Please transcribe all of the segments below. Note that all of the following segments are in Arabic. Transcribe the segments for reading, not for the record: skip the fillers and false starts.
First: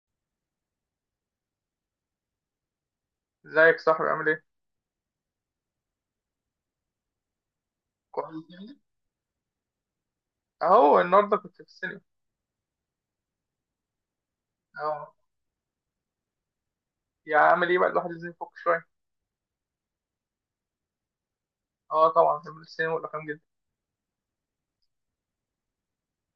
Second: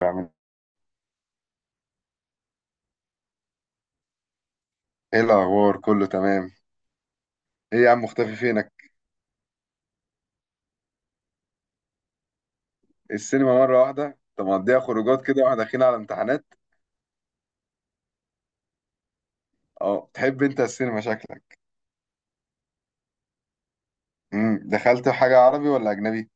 بعمل ازيك يا صاحبي، عامل ايه؟ ايه؟ الاخبار كله تمام. ايه يا عم، مختفي كويس يعني؟ فينك؟ اهو النهارده كنت في السينما. السينما مره واحده؟ طب مقضيها اه خروجات كده واحنا داخلين على امتحانات. يعني عامل ايه بقى؟ الواحد لازم يفك شويه. اه، تحب انت السينما شكلك. اه طبعا بحب السينما والافلام جدا. دخلت حاجه عربي ولا اجنبي؟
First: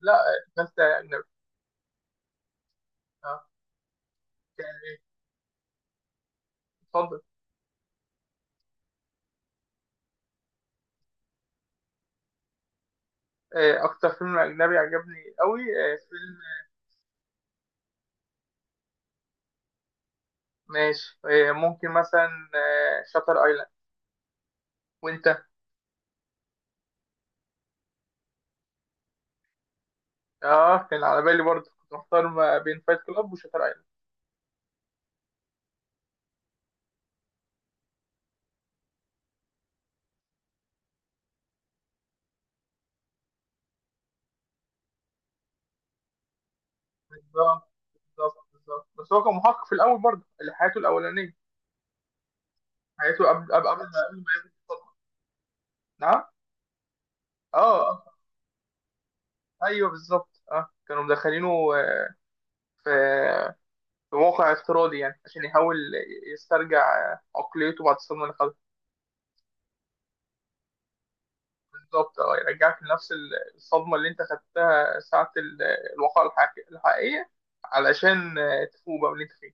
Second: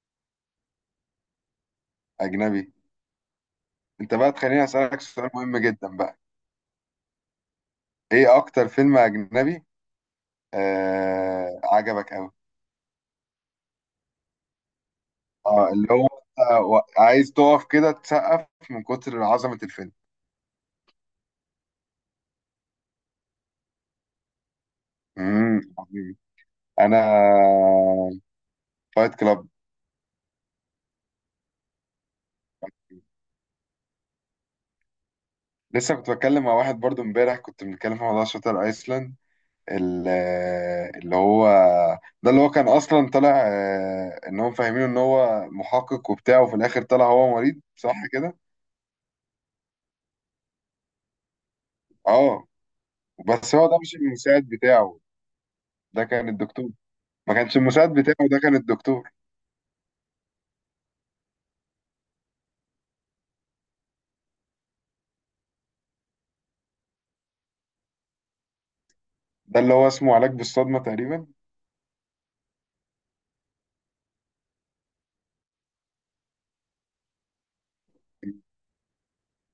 لا، فانت اجنبي. اجنبي. اه انت بقى تخليني يعني اسالك ايه؟ سؤال مهم جدا بقى. اتفضل. ايه اكتر فيلم اجنبي عجبك قوي؟ اكتر فيلم اجنبي عجبني قوي، اه، اللي هو فيلم. أنت عايز تقف كده تسقف من كتر عظمه الفيلم. ماشي، ممكن مثلا شاتر ايلاند. وانت؟ عظيم. انا فايت كلاب. اه كان على بالي برضه، كنت محتار ما بين فايت كلاب وشاتر ايلاند. لسه كنت بتكلم مع واحد برضو امبارح، كنت بنتكلم في موضوع شاتر ايسلاند. ال- اللي هو، ده اللي هو كان اصلا طالع ان هم فاهمينه ان هو محقق وبتاع، وفي الاخر طلع هو مريض، بالظبط، صح كده؟ بالظبط، بالظبط، بس هو كان محقق في الاول برضه، اللي حياته الاولانيه. اه، حياته بس هو ده مش قبل ما المساعد يقابل الصدمة. بتاعه، ده نعم. كان الدكتور. ما كانش اه المساعد اه. بتاعه، ده كان الدكتور. ايوه بالظبط، اه كانوا مدخلينه في في موقع افتراضي، يعني عشان يحاول يسترجع عقليته بعد الصدمه اللي خدها. ده اللي هو اسمه علاج بالصدمة تقريبا. بالظبط، اه يرجعك لنفس الصدمه اللي انت خدتها ساعه الواقعه الحقيقيه، علشان تفوق بقى من اللي انت فيه.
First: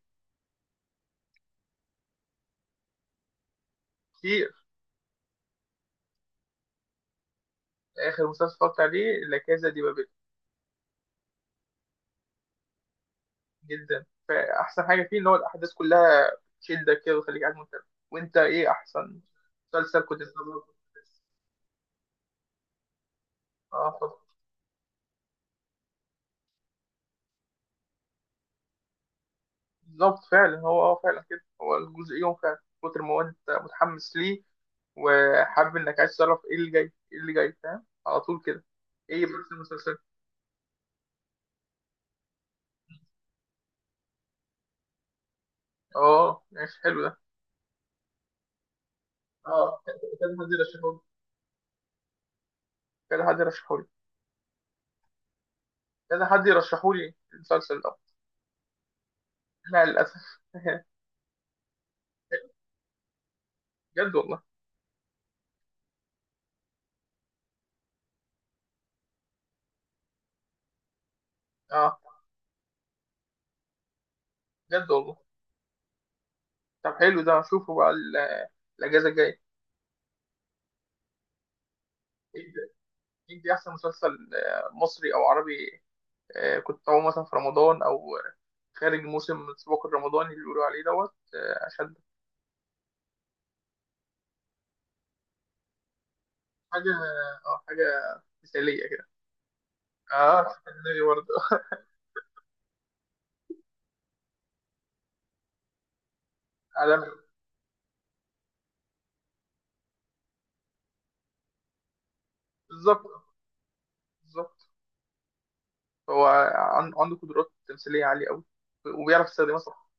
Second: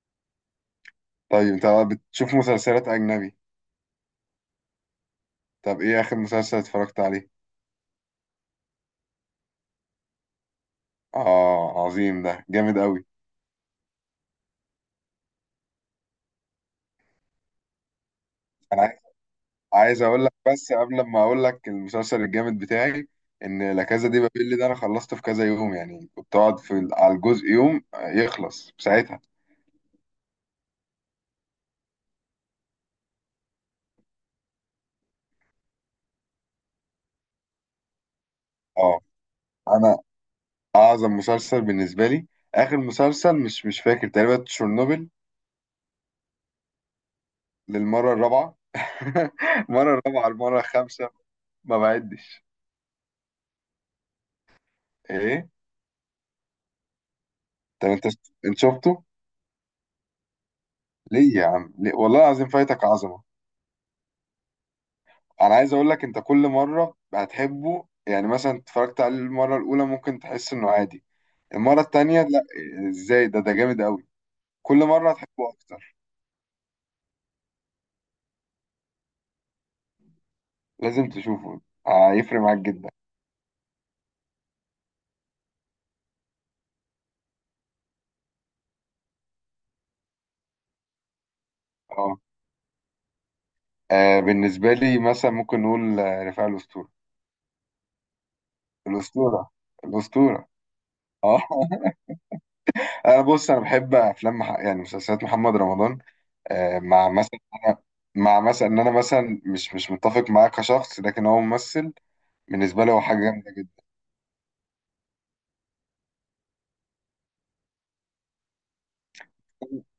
طيب انت بتشوف مسلسلات اجنبي؟ كتير. طب ايه اخر مسلسل اتفرجت عليه؟ اخر مسلسل اتفرجت عليه لا كازا دي بابل. اه عظيم، ده جامد قوي. جدا، فاحسن حاجه فيه ان هو الاحداث كلها تشدك كده وتخليك قاعد مهتم. وانت ايه احسن مسلسل عايز كنت اقول لك، بتتفرج؟ بس قبل ما اقول لك المسلسل الجامد بتاعي، ان لا اه كازا اتفضل. دي بابيل ده انا خلصته في كذا يوم، يعني كنت اقعد في على الجزء يوم يخلص في ساعتها. بالظبط فعلا، هو اه فعلا كده، هو الجزء يوم فعلا، كتر ما هو انت متحمس ليه وحابب انك عايز تعرف ايه اللي جاي ايه اللي جاي، فاهم على طول كده. اه، ايه بس انا المسلسل؟ اعظم مسلسل بالنسبه لي، اخر مسلسل، مش فاكر، تقريبا تشيرنوبل، اه ماشي حلو ده. للمره الرابعه. اه المره الرابعه، حد المره يرشحولي الخامسه. ما بعدش. كذا حد يرشحولي ايه. كذا حد يرشحولي المسلسل طب ده. انت، انت شفته؟ لا للاسف ليه يا عم ليه؟ والله العظيم فايتك عظمه. بجد والله. انا عايز اقول لك، انت كل مره هتحبه، يعني مثلا اتفرجت عليه المره الاولى ممكن تحس انه عادي، المره اه التانية لا، ازاي؟ ده جامد قوي. كل بجد مره والله. هتحبه اكتر. طب حلو ده، اشوفه بقى الاجازه الجايه. لازم تشوفه. هيفرق ايه معاك ده؟ جدا. إيه دي احسن مسلسل، مصري او عربي؟ كنت أقوم مثلا في رمضان أو خارج موسم السباق الرمضاني اللي بيقولوا عليه دوت، عشان اه، بالنسبه لي مثلا ممكن نقول، رفاعي، حاجة. الاسطوره، أه آه، حاجة مثالية كده. الاسطوره، أه الاسطوره. اسكندري برضه. اه. انا بص، انا بحب افلام يعني مسلسلات محمد رمضان، عالمي. مع مثلا، أنا... مع مثلا ان انا مثلا مش متفق معاه كشخص، لكن هو ممثل بالنسبه لي، هو بالظبط، حاجه جامده جدا. بالظبط. هو عنده قدرات تمثيلية عالية أوي، وبيعرف يستخدمها صح.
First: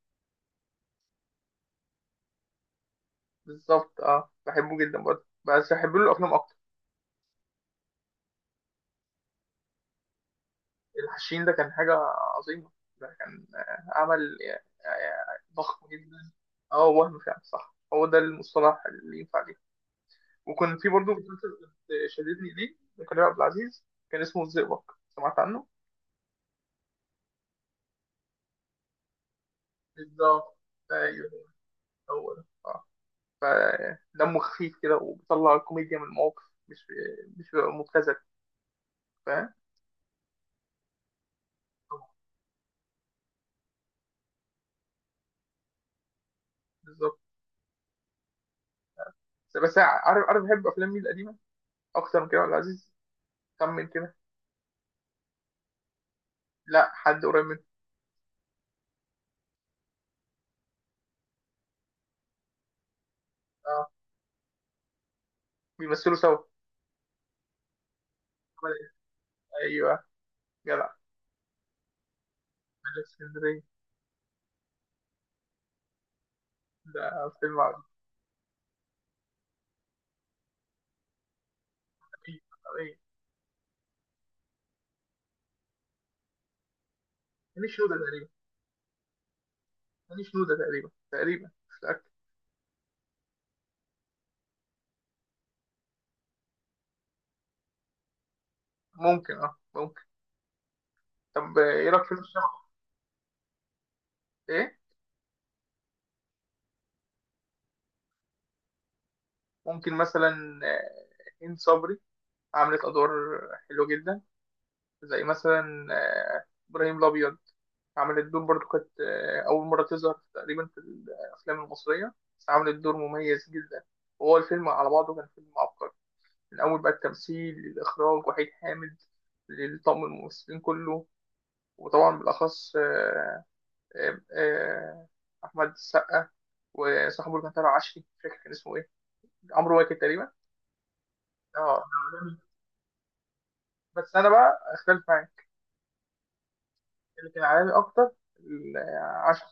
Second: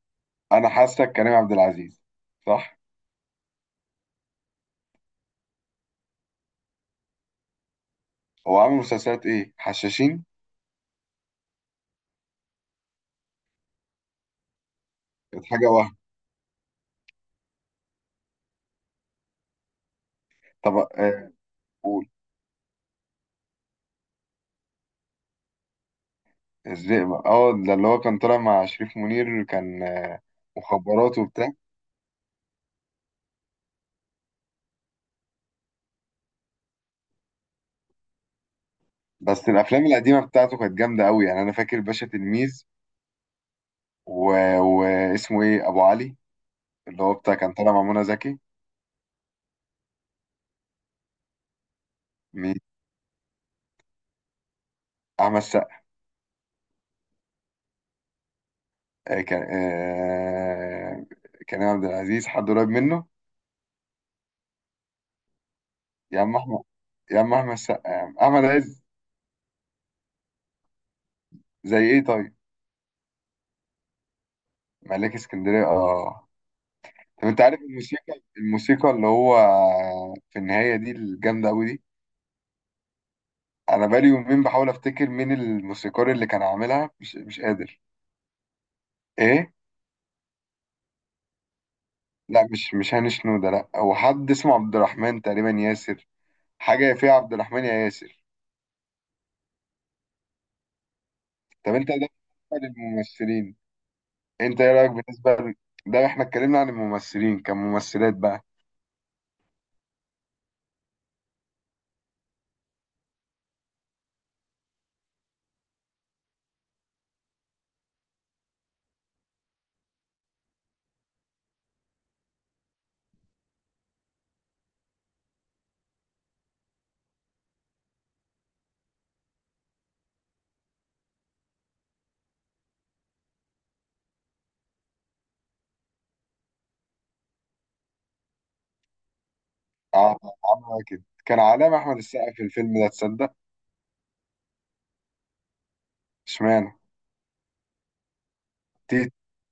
انا حاسك كريم عبد العزيز، صح؟ بالظبط أه، بحبه جدا برضه، بس بحب له الأفلام أكتر. هو عامل مسلسلات ايه؟ حشاشين. الحشين ده كان حاجة عظيمة، ده كان عمل كانت حاجه ضخم وهم. جدا. أه وهم فعلا صح، هو ده المصطلح اللي ينفع ليه. طب وكان في برضه مسلسل كنت قول. شددني ليه لكريم عبد العزيز، كان اسمه الزئبق. سمعت عنه؟ الزئبق، اه، ده اللي هو كان طالع مع شريف منير، كان بالظبط. مخابرات ايوه وبتاع. هو ده. اه فدمه خفيف كده، وبيطلع الكوميديا من المواقف، مش مش بيبقى مبتذل. بس فاهم؟ الافلام القديمه بتاعته كانت جامده قوي، يعني انا فاكر باشا تلميذ، و... واسمه ايه، ابو علي، اللي هو بالظبط. بتاع كان طالع مع منى زكي. بس عارف، عارف بحب افلام مين القديمه اكتر من كريم عبد مين؟ العزيز؟ كم من كده. احمد سقا. لا حد قريب منه. آه كان آه كريم عبد العزيز حد قريب منه. اه بيمثلوا يا عم سوا. احمد، يا عم احمد سقا، يا عم احمد عز. ايوه جدع. زي ايه طيب؟ ملك اسكندريه، ملاك اسكندرية، اه. ده طب انت فيلم عارف عظيم. الموسيقى، الموسيقى اللي هو في النهاية دي، الجامدة أوي دي، أنا بقالي يومين بحاول أفتكر مين الموسيقار اللي كان عاملها، مش ماليش قادر. نودة تقريبا. إيه؟ ماليش نودة تقريبا، تقريبا مش متأكد. لا، مش هاني شنودة، لا، هو حد اسمه عبد الرحمن تقريبا، ياسر، حاجة يا فيها عبد الرحمن يا ياسر. ممكن، اه ممكن. طب طب انت ايه رايك في ده، فيلم بالنسبة الشبح؟ للممثلين، انت ايه ايه رأيك بالنسبة ده احنا اتكلمنا عن الممثلين، كممثلات بقى. ممكن مثلا هند صبري، عملت ادوار حلوه جدا، زي مثلا ابراهيم الابيض. عملت دور برضو، كانت اول مره تظهر تقريبا في الافلام المصريه، بس عملت دور مميز جدا. وهو الفيلم على بعضه كان فيلم عبقري، من اول بقى التمثيل للاخراج وحيد حامد للطاقم الممثلين كله. وطبعا بالاخص آه، آه، احمد السقا، وصاحبه اللي كان طالع عشري، مش فاكر كان اسمه ايه، عمرو واكد اه، تقريبا. عاملة كده كان علامة اه أحمد عالمي. السقا في الفيلم ده، تصدق؟ بس انا بقى اختلف معاك، اشمعنى؟ اللي كان عالمي اكتر ال- عشان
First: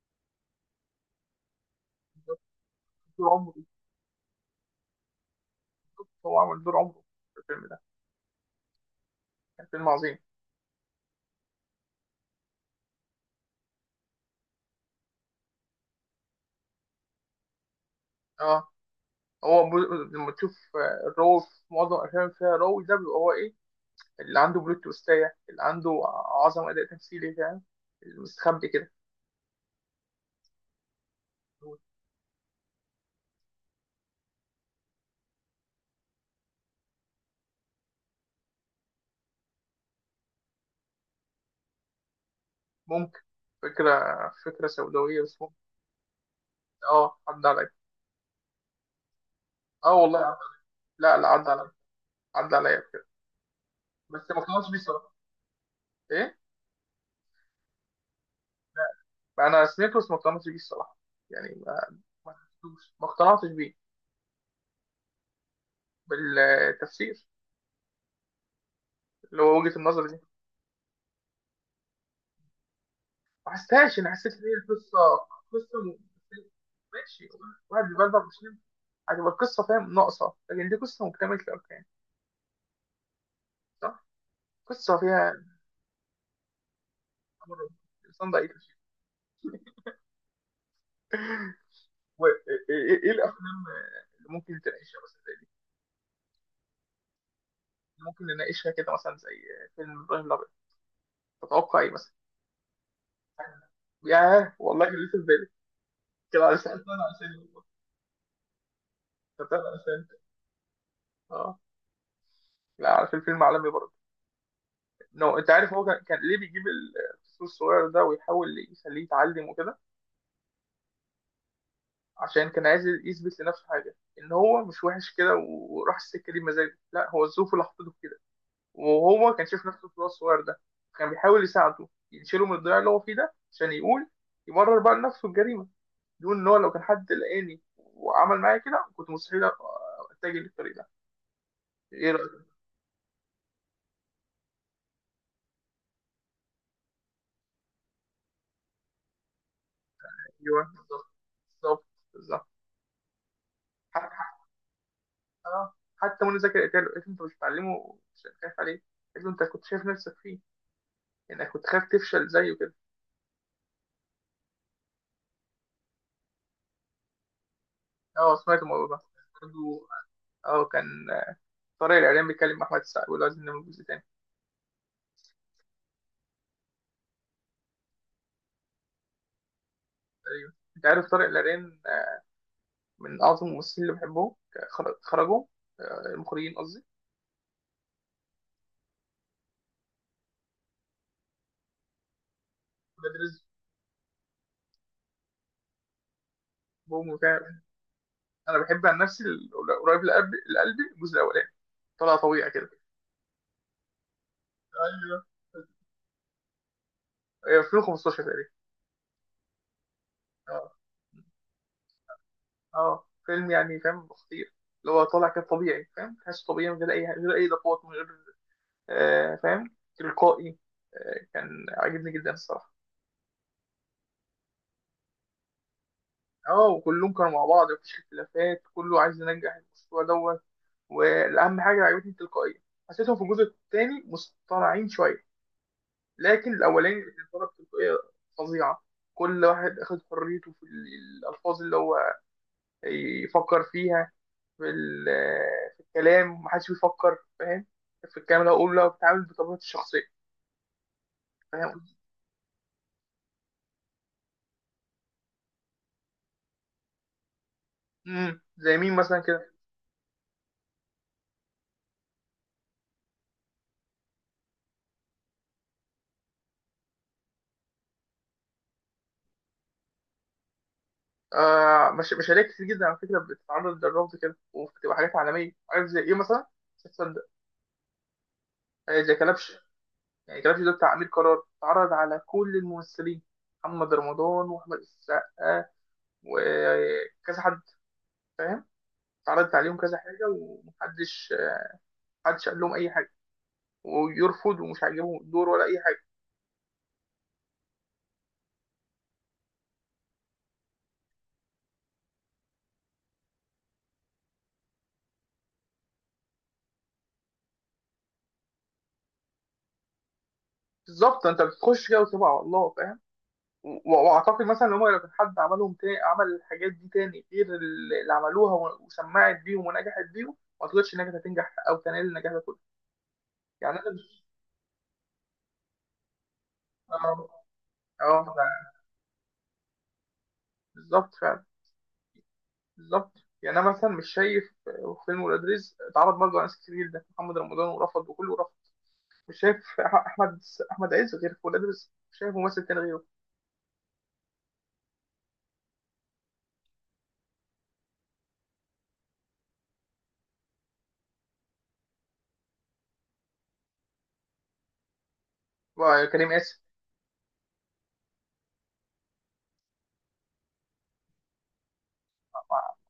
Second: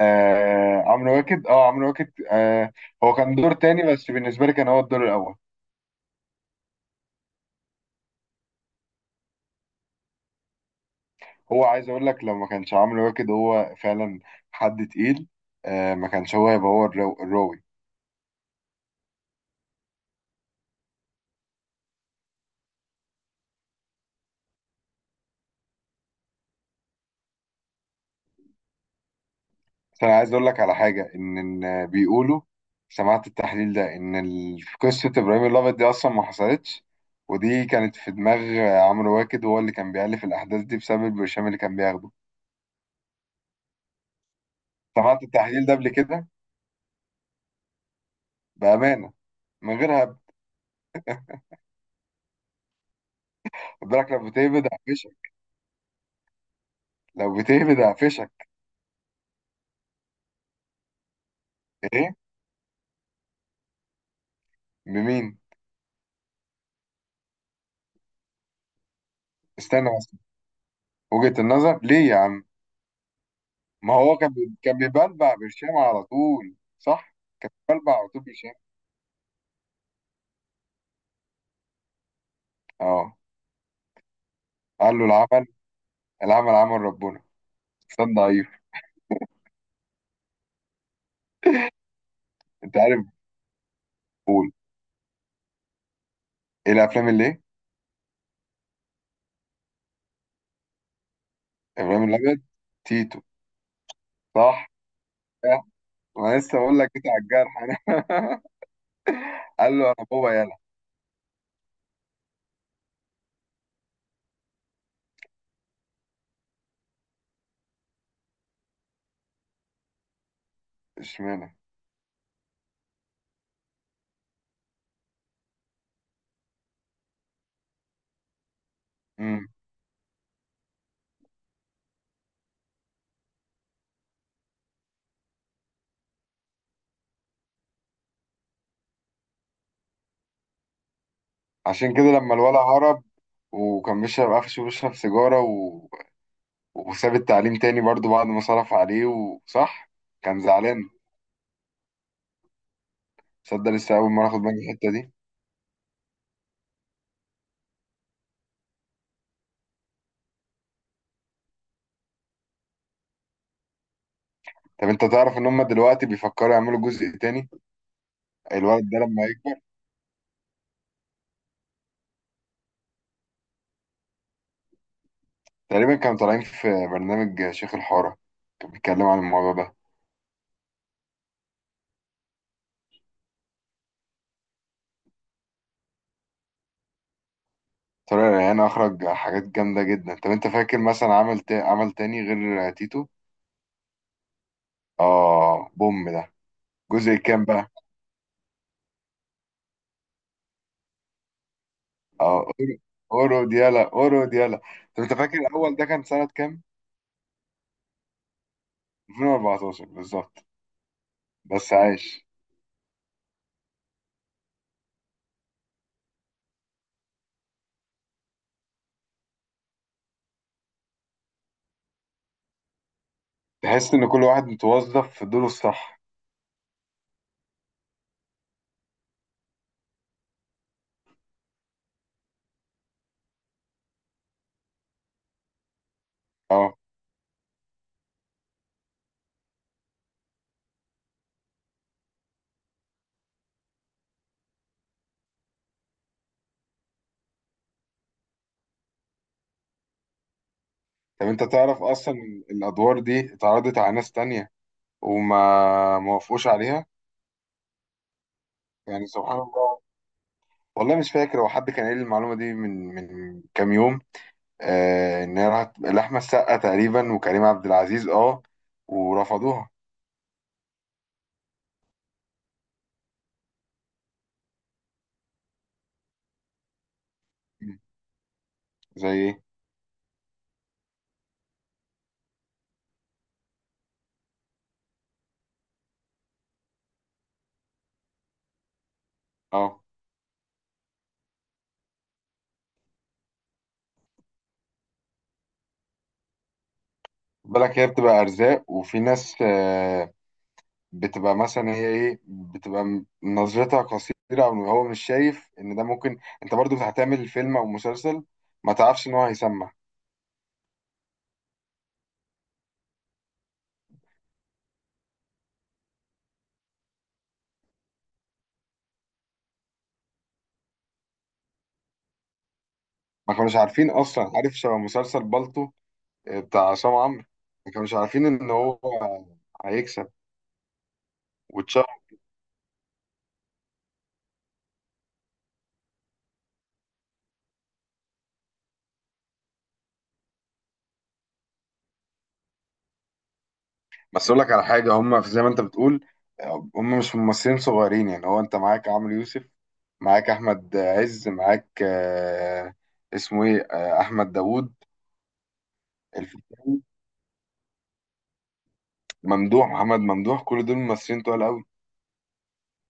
آه عمرو واكد، اه عمرو واكد آه. هو دور كان دور عمره، تاني، بس بالنسبه لي كان هو الدور الاول. هو عمل دور عمره في الفيلم ده، كان فيلم عظيم. هو عايز اقول لك، لو ما كانش عمرو واكد هو فعلا حد تقيل، آه ما كانش هو هيبقى هو الراوي. اه هو لما تشوف الرو في معظم الافلام اللي فيها رو، ده بيبقى هو ايه؟ اللي عنده بلوت تويستاية، اللي عنده عظمه اداء تمثيلي فاهم، المستخبي كده. بس انا عايز اقول لك على حاجه، ان، إن بيقولوا، سمعت التحليل ده، ان في قصه ابراهيم الابيض دي اصلا ما حصلتش، ودي كانت في دماغ عمرو واكد، وهو اللي كان بيألف الاحداث دي بسبب البرشام اللي كان بياخده. ممكن، فكره فكره سوداويه سمعت بس ممكن. التحليل ده قبل كده؟ اه عدى عليا. بامانه، من اه غير والله هبد. عدى. لا لا عدى عليا، عدى عليا بكده. خد بالك بس لما ما تهبد. كانش بيصرف. ايه. لو بتهبد هقفشك. انا سنيكرس ما اقتنعتش بيه الصراحه. يعني ما ايه. ما حسيتوش، ما اقتنعتش بيه. بمين؟ بالتفسير اللي هو وجهه استنى النظر بس، دي. وجهة النظر ليه يا عم؟ ما ما حسيتهاش، انا هو حسيت كان ان هي كان قصه. بيبلبع برشام قصه م- على طول، صح، ماشي، كان واحد بيبلبع على طول بيبلبل مش برشام. مهم. هتبقى القصه فاهم ناقصه، لكن دي قصه مكتمله الاركان. اه، صح، قصه قال له فيها العمل، العمل عمل ربنا. أمر. استنى. الانسان ضعيف. ضعيف. ايه؟ انت إيه عارف. إيه الافلام اللي ممكن تناقشها مثلا زي دي؟ ايه الافلام اللي ايه؟ ممكن نناقشها كده مثلا زي فيلم ابراهيم الابيض؟ تتوقع ايه ابراهيم مثلا؟ الابيض، تيتو، يعني- ياه صح، والله كان لسه في بالي. آه، ما كده على لسه سنه بقول لك كده على على الجرح سنه، انا. فاهم قال له عشان. انا بابا يالا. اه لا عارف الفيلم عالمي برضه. نو انت عارف، هو كان كان ليه بيجيب الفصل الصغير ده ويحاول يخليه يتعلم وكده؟ اشمعنى؟ عشان كان عايز يثبت لنفسه حاجه ان هو مش وحش كده، وراح السكه دي بمزاجه، لا هو الظروف اللي حطته في كده. وهو كان امم شايف نفسه في الواد الصغير ده، كان بيحاول يساعده يشيله من الضياع اللي هو فيه ده، عشان يقول يبرر بقى لنفسه الجريمه، يقول ان هو لو كان حد لقاني وعمل معايا كده كنت مستحيل اتجه للطريق ده. عشان كده ايه لما رايك؟ الولد هرب وكان بيشرب، قفشه بيشرب سيجاره وساب التعليم تاني برضو بعد ما صرف عليه، وصح كان ايوه زعلان. بالظبط، بالظبط، بالظبط. صدق، لسه أول مرة أخد بالي من الحتة دي. اه حتى منى زكي قالت له، قالت له انت مش بتعلمه؟ مش خايف عليه؟ قالت له انت كنت شايف نفسك فيه، انك كنت خايف تفشل زيه كده. طب أنت تعرف إن هما دلوقتي بيفكروا يعملوا جزء تاني؟ اه سمعت الولد الموضوع ده ده لما يكبر. برضه. اه كان طارق العريان بيتكلم مع احمد السقا، بيقول له عايزين نعمل جزء تاني. تقريبا كانوا طالعين في برنامج شيخ الحارة، كان بيتكلم عن الموضوع ده. ايوه انت عارف طارق العريان، من اعظم الممثلين اللي بحبهم، خرجوا، المخرجين قصدي. طارق ريان أخرج حاجات جامدة جدا. طب أنت فاكر مثلا عمل عمل تاني غير تيتو؟ ولاد رزق. آه بوم ده. بوم جزء وبتاع. كام بقى؟ انا بحب عن نفسي قريب لقلبي، لقلبي الجزء الاولاني، طلع آه طبيعي كده. أورو، أورو ديالا، أورو ديالا. طب أنت ايوه. فاكر الأول ده كان سنة كام؟ ايوه 2015 تقريبا. 2014 بالظبط. اه بس عايش. اه فيلم يعني فاهم خطير، اللي هو طالع كده طبيعي فاهم، تحسه طبيعي من غير اي، من غير اي اضافات، من غير فاهم، تلقائي. كان عاجبني جدا الصراحه. تحس ان كل واحد متوظف في دوره الصح. اه وكلهم كانوا مع بعض مفيش اختلافات، كله عايز ينجح المشروع دوت. والاهم حاجه اللي عجبتني التلقائيه. حسيتهم في الجزء الثاني مصطنعين شويه، لكن اه. الاولاني اللي طلب تلقائيه فظيعه. كل واحد اخد حريته في الالفاظ اللي هو يفكر فيها، في، في الكلام، ومحدش بيفكر فاهم في الكلام اللي هقوله، بتعامل بطبيعتي الشخصية. طب انت فاهم. تعرف اصلا إن الادوار دي اتعرضت على ناس تانية وما ما وافقوش عليها؟ زي مين يعني مثلا سبحان كده؟ الله. والله مش فاكر، هو حد كان قايل لي المعلومه دي من كام يوم، آه ان هي راحت لاحمد السقا تقريبا وكريم عبد العزيز، اه، ورفضوها. آه مش مشاريع كتير جدا على فكرة بتتعرض للرفض كده، وبتبقى حاجات عالمية، عارف زي ايه مثلا؟ مش هتصدق. مم. زي زي ايه؟ كلبش. يعني كلبش ده بتاع أمير قرار اتعرض على كل الممثلين، محمد رمضان وأحمد السقا وكذا حد فاهم، اتعرضت عليهم اه كذا حاجة ومحدش، محدش قال لهم أي حاجة ويرفض، ومش عاجبهم الدور ولا أي حاجة. بالك، هي بتبقى ارزاق، وفي ناس آه بتبقى مثلا، هي ايه، بتبقى نظرتها قصيرة، او هو مش شايف ان ده ممكن انت برضو هتعمل فيلم او مسلسل ما تعرفش ان هو هيسمع. بالظبط انت بتخش كده وتبقى على الله فاهم. واعتقد مثلا ان هم لو كان حد عملهم تاني، عمل الحاجات دي تاني غير اللي عملوها، وسمعت بيهم ونجحت بيهم، ما اعتقدش انها كانت هتنجح او تنال النجاح ده كله. ما كانوش يعني عارفين انا مش. اصلا. عارف شبه مسلسل بالطو، بتاع عصام اه عمرو؟ ما كانوش عارفين آه، ان هو هيكسب بالظبط فعلا. واتشهر. بالظبط. يعني انا مثلا مش شايف فيلم ولاد رزق اتعرض برضه على ناس كتير جدا، محمد رمضان ورفض، وكله رفض. مش شايف احمد، احمد عز غير في ولاد رزق، مش شايف ممثل تاني غيره. بس اقول لك على حاجة، هم في زي ما انت بتقول، هم مش ممثلين صغيرين، يعني هو انت معاك عمرو يوسف، معاك احمد عز، معاك اسمه ايه، احمد داوود، كريم قاسم. الفيشاوي، ممدوح محمد، ممدوح. كل دول ممثلين تقال قوي.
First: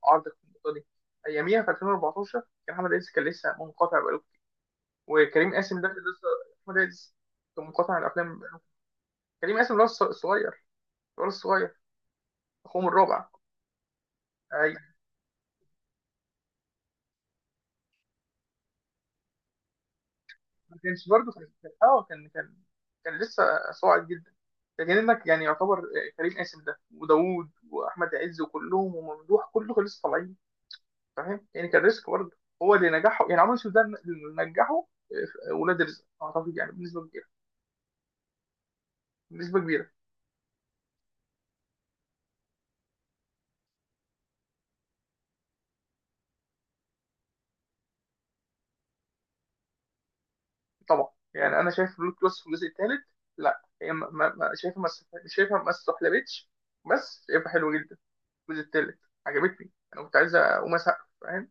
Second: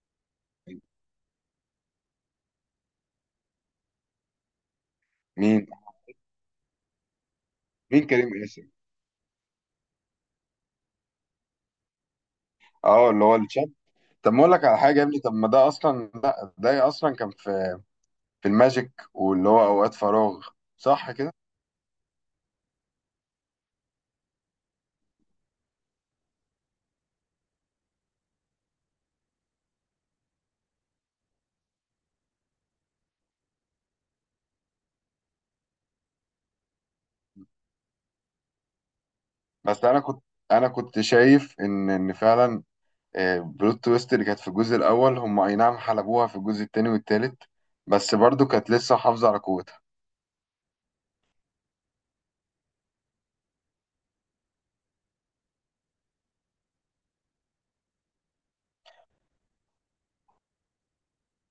عرض اقتصادي. اياميها في 2014 كان احمد عز كان لسه منقطع بقاله. وكريم مين؟ قاسم ده كان لسه. احمد عز كان منقطع عن مين كريم الافلام. قاسم؟ كريم قاسم ده الصغير، الولد الصغير، اخوهم اه، اللي الرابع. هو الشاب. طب ما اقول لك اي، على حاجه يا ابني، طب ما ده اصلا، ده اصلا كان في، في الماجيك، واللي هو اوقات فراغ، ما كانش صح برضه، كده. كان لسه صاعد جدا. لكن انك يعني يعتبر كريم قاسم ده، وداوود، واحمد عز، وكلهم، وممدوح، كله كان لسه طالعين، فاهم يعني، كان ريسك برضه. هو اللي نجحه يعني عمرو يوسف ده اللي نجحه ولاد رزق، اعتقد، يعني بنسبه كبيره، بنسبه بس كبيره. انا كنت، انا كنت شايف ان فعلا، بلوت تويست اللي كانت في الجزء الاول، هم اي نعم حلبوها في الجزء التاني والتالت، بس برضو كانت لسه حافظه على قوتها. طبعا يعني انا شايف رود كروس في الجزء الثالث، لا هي شايفها ما است- شايفها ما استحلبتش. بس شايفها حلوه جدا الجزء الثالث، عجبتني. انا كنت عايز اقوم اسقف فاهم،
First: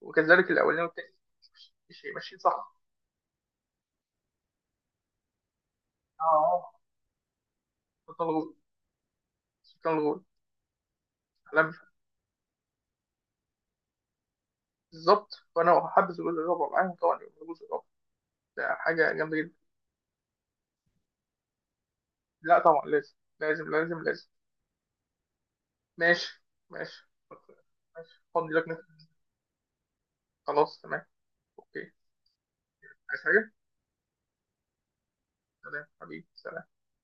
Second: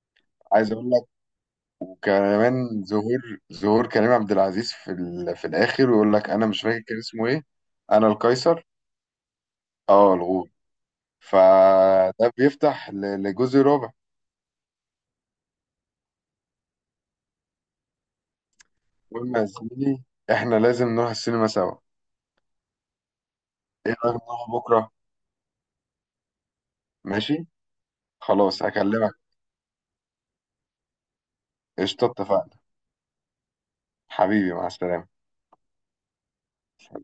وكذلك عايز الاولاني اقول لك، والتاني. مش ماشيين صح. وكمان ظهور، ظهور كريم عبد العزيز في في الاخر، ويقول اه لك انا مش آه. فاكر كان اسمه ايه، انا سلطان الغول، القيصر، سلطان اه، الغول. الغول. أحلام. فده بيفتح لجزء رابع. بالظبط، فانا حابب الجزء الرابع معاهم طبعا، يبقى الجزء الرابع ده حاجه جامده قلنا يا جدا. زميلي احنا لازم نروح السينما سوا. لا طبعا لازم لازم ايه لازم رأيك لازم. نروح بكرة؟ ماشي، ماشي. ماشي. ماشي فضي خلاص لك نفسك. هكلمك. خلاص تمام. اوكي. قشطة، اتفقنا. عايز حاجه؟ حبيبي، مع السلامة. سلام حبيبي، سلام.